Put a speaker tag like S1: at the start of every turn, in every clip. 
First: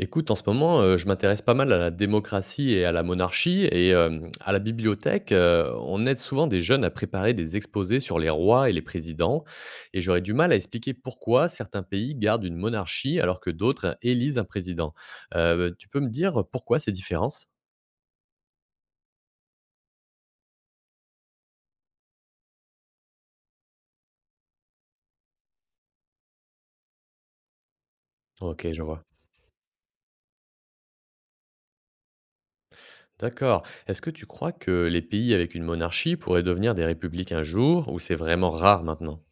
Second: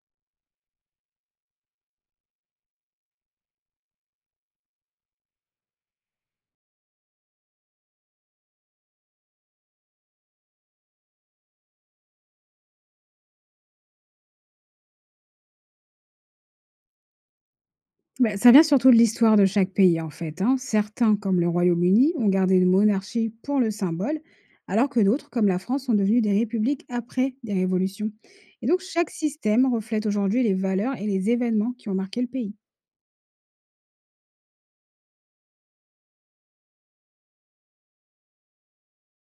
S1: Écoute, en ce moment, je m'intéresse pas mal à la démocratie et à la monarchie et à la bibliothèque, on aide souvent des jeunes à préparer des exposés sur les rois et les présidents et j'aurais du mal à expliquer pourquoi certains pays gardent une monarchie alors que d'autres élisent un président. Tu peux me dire pourquoi ces différences?
S2: Bah, ça vient surtout de l'histoire de chaque pays, en fait. Hein. Certains, comme le Royaume-Uni, ont gardé une monarchie pour le symbole, alors que d'autres, comme la France, sont devenus des républiques après des révolutions. Et
S1: OK,
S2: donc,
S1: je vois.
S2: chaque système reflète aujourd'hui les valeurs et les événements qui ont marqué le pays.
S1: D'accord. Est-ce que tu crois que les pays avec une monarchie pourraient devenir des républiques un jour ou c'est vraiment rare maintenant?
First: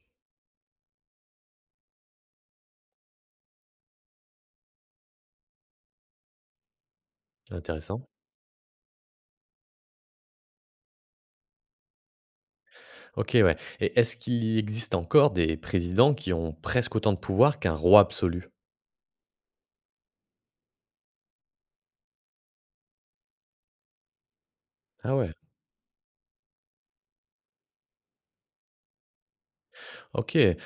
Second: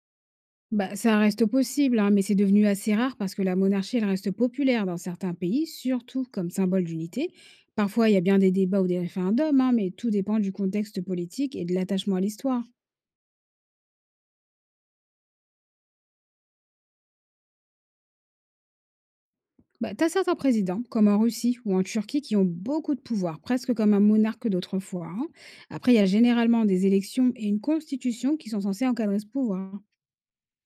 S2: Bah, ça reste possible, hein, mais c'est devenu assez rare parce que la monarchie elle reste populaire dans certains pays, surtout comme symbole d'unité.
S1: Intéressant.
S2: Parfois, il y a bien des débats ou des référendums, hein, mais tout dépend du contexte politique et de l'attachement à l'histoire.
S1: OK, ouais. Et est-ce qu'il existe encore des présidents qui ont presque autant de pouvoir qu'un roi absolu?
S2: Bah, tu certains présidents, comme en Russie ou en Turquie, qui ont beaucoup de pouvoir, presque comme un monarque d'autrefois.
S1: Ah
S2: Hein.
S1: ouais,
S2: Après, il y a généralement des élections et une constitution qui sont censées encadrer ce pouvoir.
S1: OK. Et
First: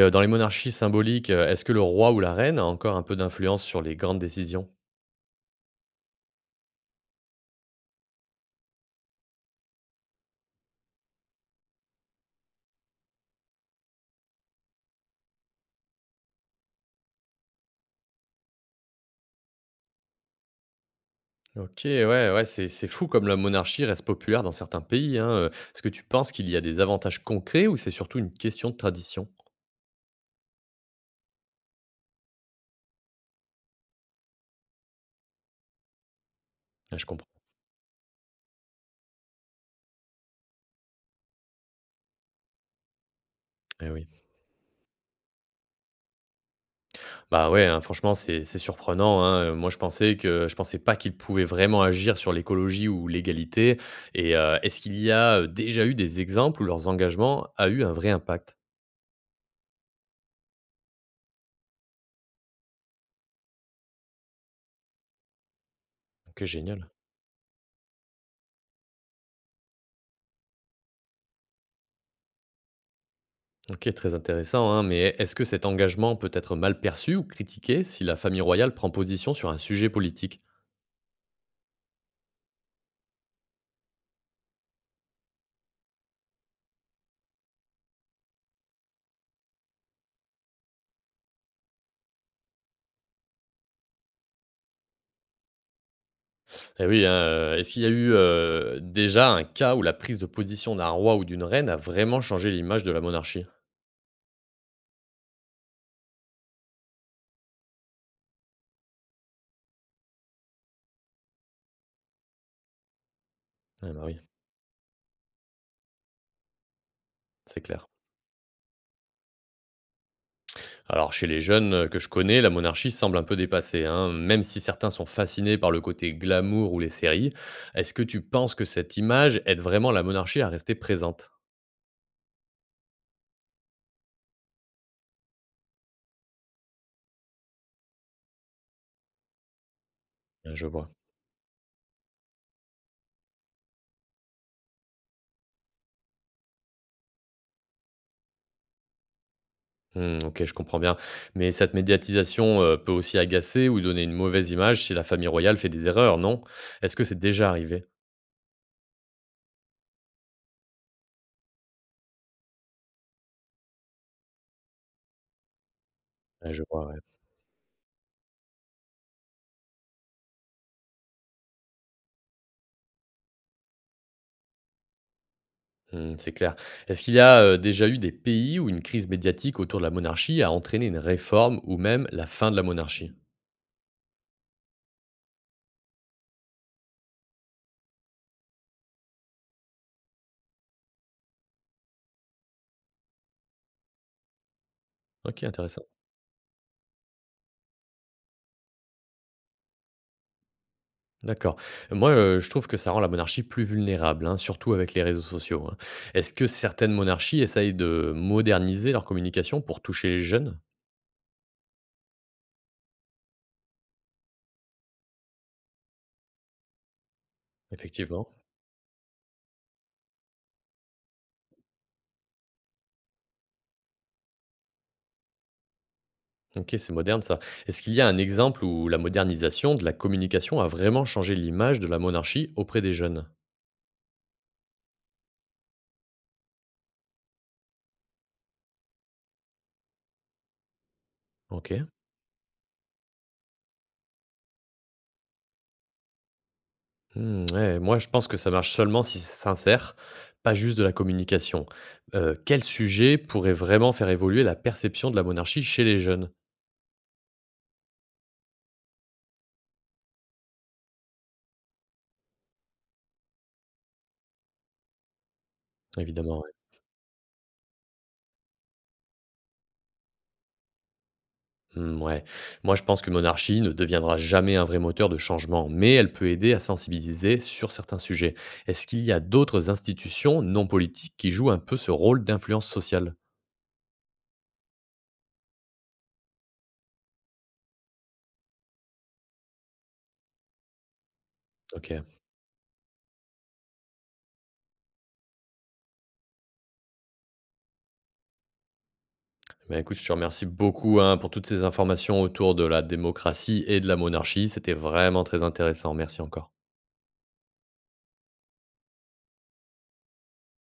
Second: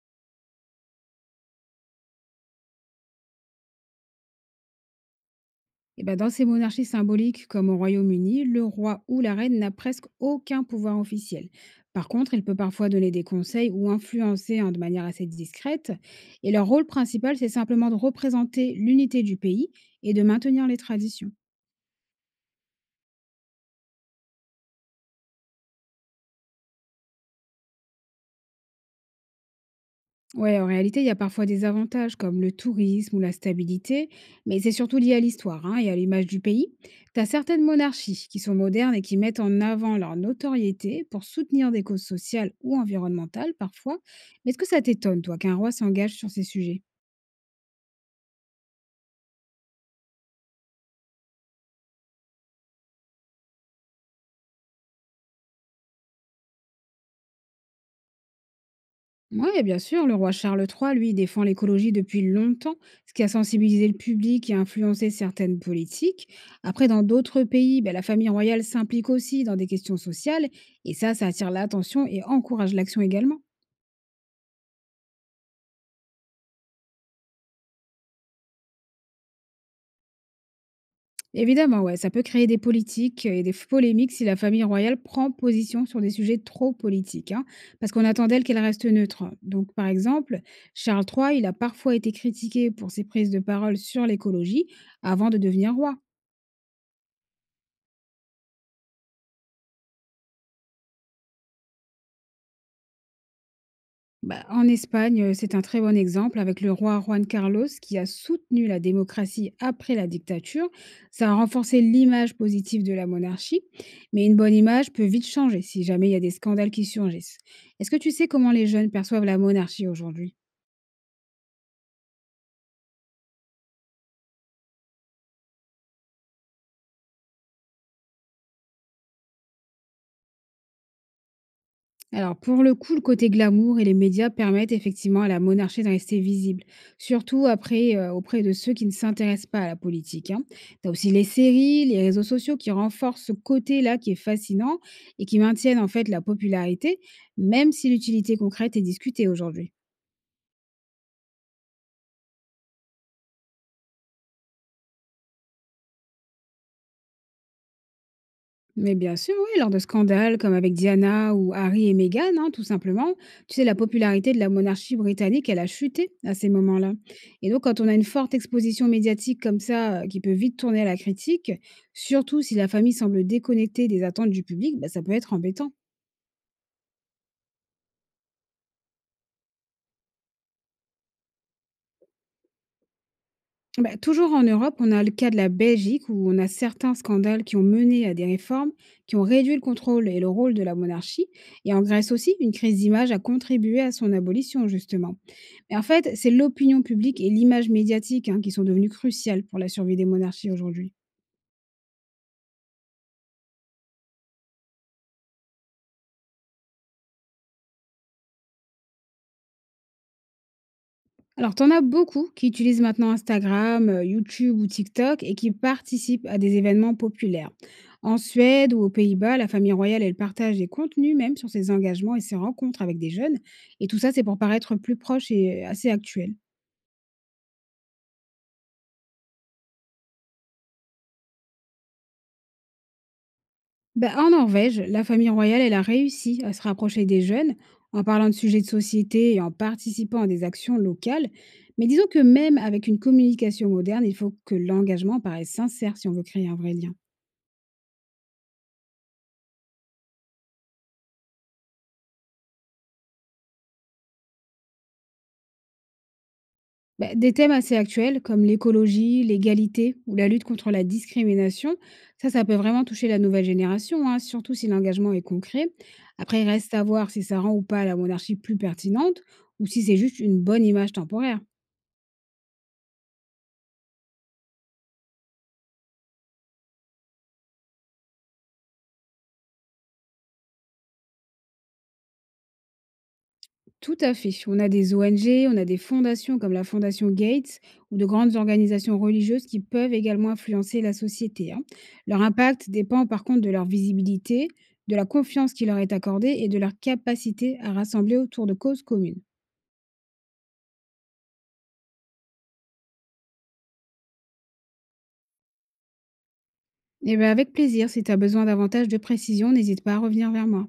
S1: dans les monarchies symboliques, est-ce que le roi ou la reine a encore un peu d'influence sur les grandes décisions?
S2: Et ben, dans ces monarchies symboliques, comme au Royaume-Uni, le roi ou la reine n'a presque aucun pouvoir officiel. Par contre, il peut parfois donner des conseils ou influencer, hein, de manière assez discrète. Et leur rôle principal, c'est simplement de représenter l'unité du pays et de maintenir les traditions.
S1: OK, ouais, ouais, c'est fou comme la monarchie reste populaire dans certains pays, hein. Est-ce que tu penses qu'il y a des avantages concrets ou c'est surtout une question de tradition?
S2: Ouais, en réalité, il y a parfois des avantages comme le tourisme ou la stabilité, mais c'est surtout lié à l'histoire, hein, et à l'image du pays.
S1: Ah, je
S2: Tu as
S1: comprends.
S2: certaines monarchies qui sont modernes et qui mettent en avant leur notoriété pour soutenir des causes sociales ou environnementales
S1: Eh
S2: parfois.
S1: oui.
S2: Mais est-ce que ça t'étonne, toi, qu'un roi s'engage sur ces sujets?
S1: Bah, ouais, hein, franchement, c'est surprenant, hein, moi, je pensais pas qu'il pouvait vraiment agir sur l'écologie ou l'égalité et est-ce qu'il y a, déjà eu des exemples où leurs engagements a eu un vrai impact?
S2: Oui, bien sûr, le roi Charles III, lui, défend l'écologie depuis longtemps, ce qui a sensibilisé le public et influencé certaines politiques.
S1: OK,
S2: Après,
S1: génial.
S2: dans d'autres pays, ben, la famille royale s'implique aussi dans des questions sociales, et ça attire l'attention et encourage l'action également.
S1: OK, très intéressant, hein, mais est-ce que cet engagement peut être mal perçu ou critiqué si la famille royale prend position sur un sujet politique?
S2: Évidemment, ouais, ça peut créer des politiques et des polémiques si la famille royale prend position sur des sujets trop politiques, hein, parce qu'on attend d'elle qu'elle reste neutre. Donc, par exemple, Charles III, il a parfois été critiqué pour ses prises de parole sur l'écologie avant de devenir roi.
S1: Eh oui, hein, est-ce qu'il y a eu, déjà un cas où la prise de position d'un roi ou d'une reine a vraiment changé l'image de la monarchie?
S2: Bah, en Espagne, c'est un très bon exemple avec le roi Juan Carlos qui a soutenu la démocratie après la dictature. Ça a renforcé l'image positive de la monarchie,
S1: Ah bah, oui,
S2: mais une bonne image peut vite changer si jamais il y a des scandales qui surgissent.
S1: c'est clair.
S2: Est-ce que tu sais comment les jeunes perçoivent la monarchie aujourd'hui?
S1: Alors, chez les jeunes que je connais, la monarchie semble un peu dépassée, hein. Même si certains sont fascinés par le côté glamour ou les séries, est-ce que tu penses que cette image aide vraiment la monarchie à rester présente?
S2: Alors, pour le coup, le côté glamour et les médias permettent effectivement à la monarchie de rester visible, surtout après, auprès de ceux qui ne s'intéressent pas à la politique. Hein.
S1: Ah, je
S2: Tu
S1: vois.
S2: as aussi les séries, les réseaux sociaux qui renforcent ce côté-là qui est fascinant et qui maintiennent en fait la popularité, même si l'utilité concrète est discutée aujourd'hui.
S1: Hmm, ok, je comprends bien. Mais cette médiatisation peut aussi agacer ou donner une mauvaise image si la famille royale fait des erreurs, non? Est-ce que c'est déjà arrivé?
S2: Mais bien sûr, oui, lors de scandales comme avec Diana ou Harry et Meghan, hein, tout simplement, tu sais, la popularité de la monarchie britannique, elle a chuté à ces
S1: Ah, je vois,
S2: moments-là.
S1: ouais.
S2: Et donc, quand on a une forte exposition médiatique comme ça, qui peut vite tourner à la critique, surtout si la famille semble déconnectée des attentes du public, bah, ça peut être embêtant.
S1: Hmm, c'est clair. Est-ce qu'il y a déjà eu des pays où une crise médiatique autour de la monarchie a entraîné une réforme ou même la fin de la monarchie?
S2: Bah, toujours en Europe, on a le cas de la Belgique où on a certains scandales qui ont mené à des réformes, qui ont réduit le contrôle et le rôle de la monarchie. Et en Grèce aussi, une crise d'image a contribué à son abolition, justement.
S1: Ok,
S2: Mais
S1: intéressant.
S2: en fait, c'est l'opinion publique et l'image médiatique, hein, qui sont devenues cruciales pour la survie des monarchies aujourd'hui.
S1: D'accord. Moi, je trouve que ça rend la monarchie plus vulnérable, hein, surtout avec les réseaux sociaux, hein. Est-ce que certaines monarchies essayent de moderniser leur communication pour toucher les jeunes?
S2: Alors, t'en as beaucoup qui utilisent maintenant Instagram, YouTube ou TikTok et qui participent à des événements populaires. En
S1: Effectivement.
S2: Suède ou aux Pays-Bas, la famille royale, elle partage des contenus même sur ses engagements et ses rencontres avec des jeunes et tout ça, c'est pour paraître plus proche et assez actuel.
S1: OK, c'est moderne ça. Est-ce qu'il y a un exemple où la modernisation de la communication a vraiment changé l'image de la monarchie auprès des jeunes?
S2: Ben en Norvège, la famille royale, elle a réussi à se rapprocher des jeunes en parlant de sujets de société et en participant à des actions locales.
S1: OK.
S2: Mais disons que même avec une communication moderne, il faut que l'engagement paraisse sincère si on veut créer un vrai lien.
S1: Mmh, ouais, moi je pense que ça marche seulement si c'est sincère, pas juste de la communication. Quel sujet pourrait vraiment faire évoluer la perception de la monarchie chez les jeunes?
S2: Bah, des thèmes assez actuels comme l'écologie, l'égalité ou la lutte contre la discrimination, ça peut vraiment toucher la nouvelle génération, hein, surtout si l'engagement est concret.
S1: Évidemment,
S2: Après, il
S1: ouais.
S2: reste à voir si ça rend ou pas la monarchie plus pertinente ou si c'est juste une bonne image temporaire.
S1: Mmh, ouais. Moi, je pense que Monarchie ne deviendra jamais un vrai moteur de changement, mais elle peut aider à sensibiliser sur certains sujets. Est-ce qu'il y a d'autres institutions non politiques qui jouent un peu ce rôle d'influence sociale?
S2: Tout à fait. On a des ONG, on a des fondations comme la Fondation Gates ou de grandes organisations religieuses qui peuvent également influencer la société. Hein.
S1: Ok.
S2: Leur impact dépend par contre de leur visibilité, de la confiance qui leur est accordée et de leur capacité à rassembler autour de causes communes.
S1: Ben écoute, je te remercie beaucoup hein, pour toutes ces informations autour de la démocratie et de la monarchie. C'était vraiment très intéressant. Merci encore.
S2: Et bien avec plaisir, si tu as besoin davantage de précision, n'hésite pas à revenir vers moi.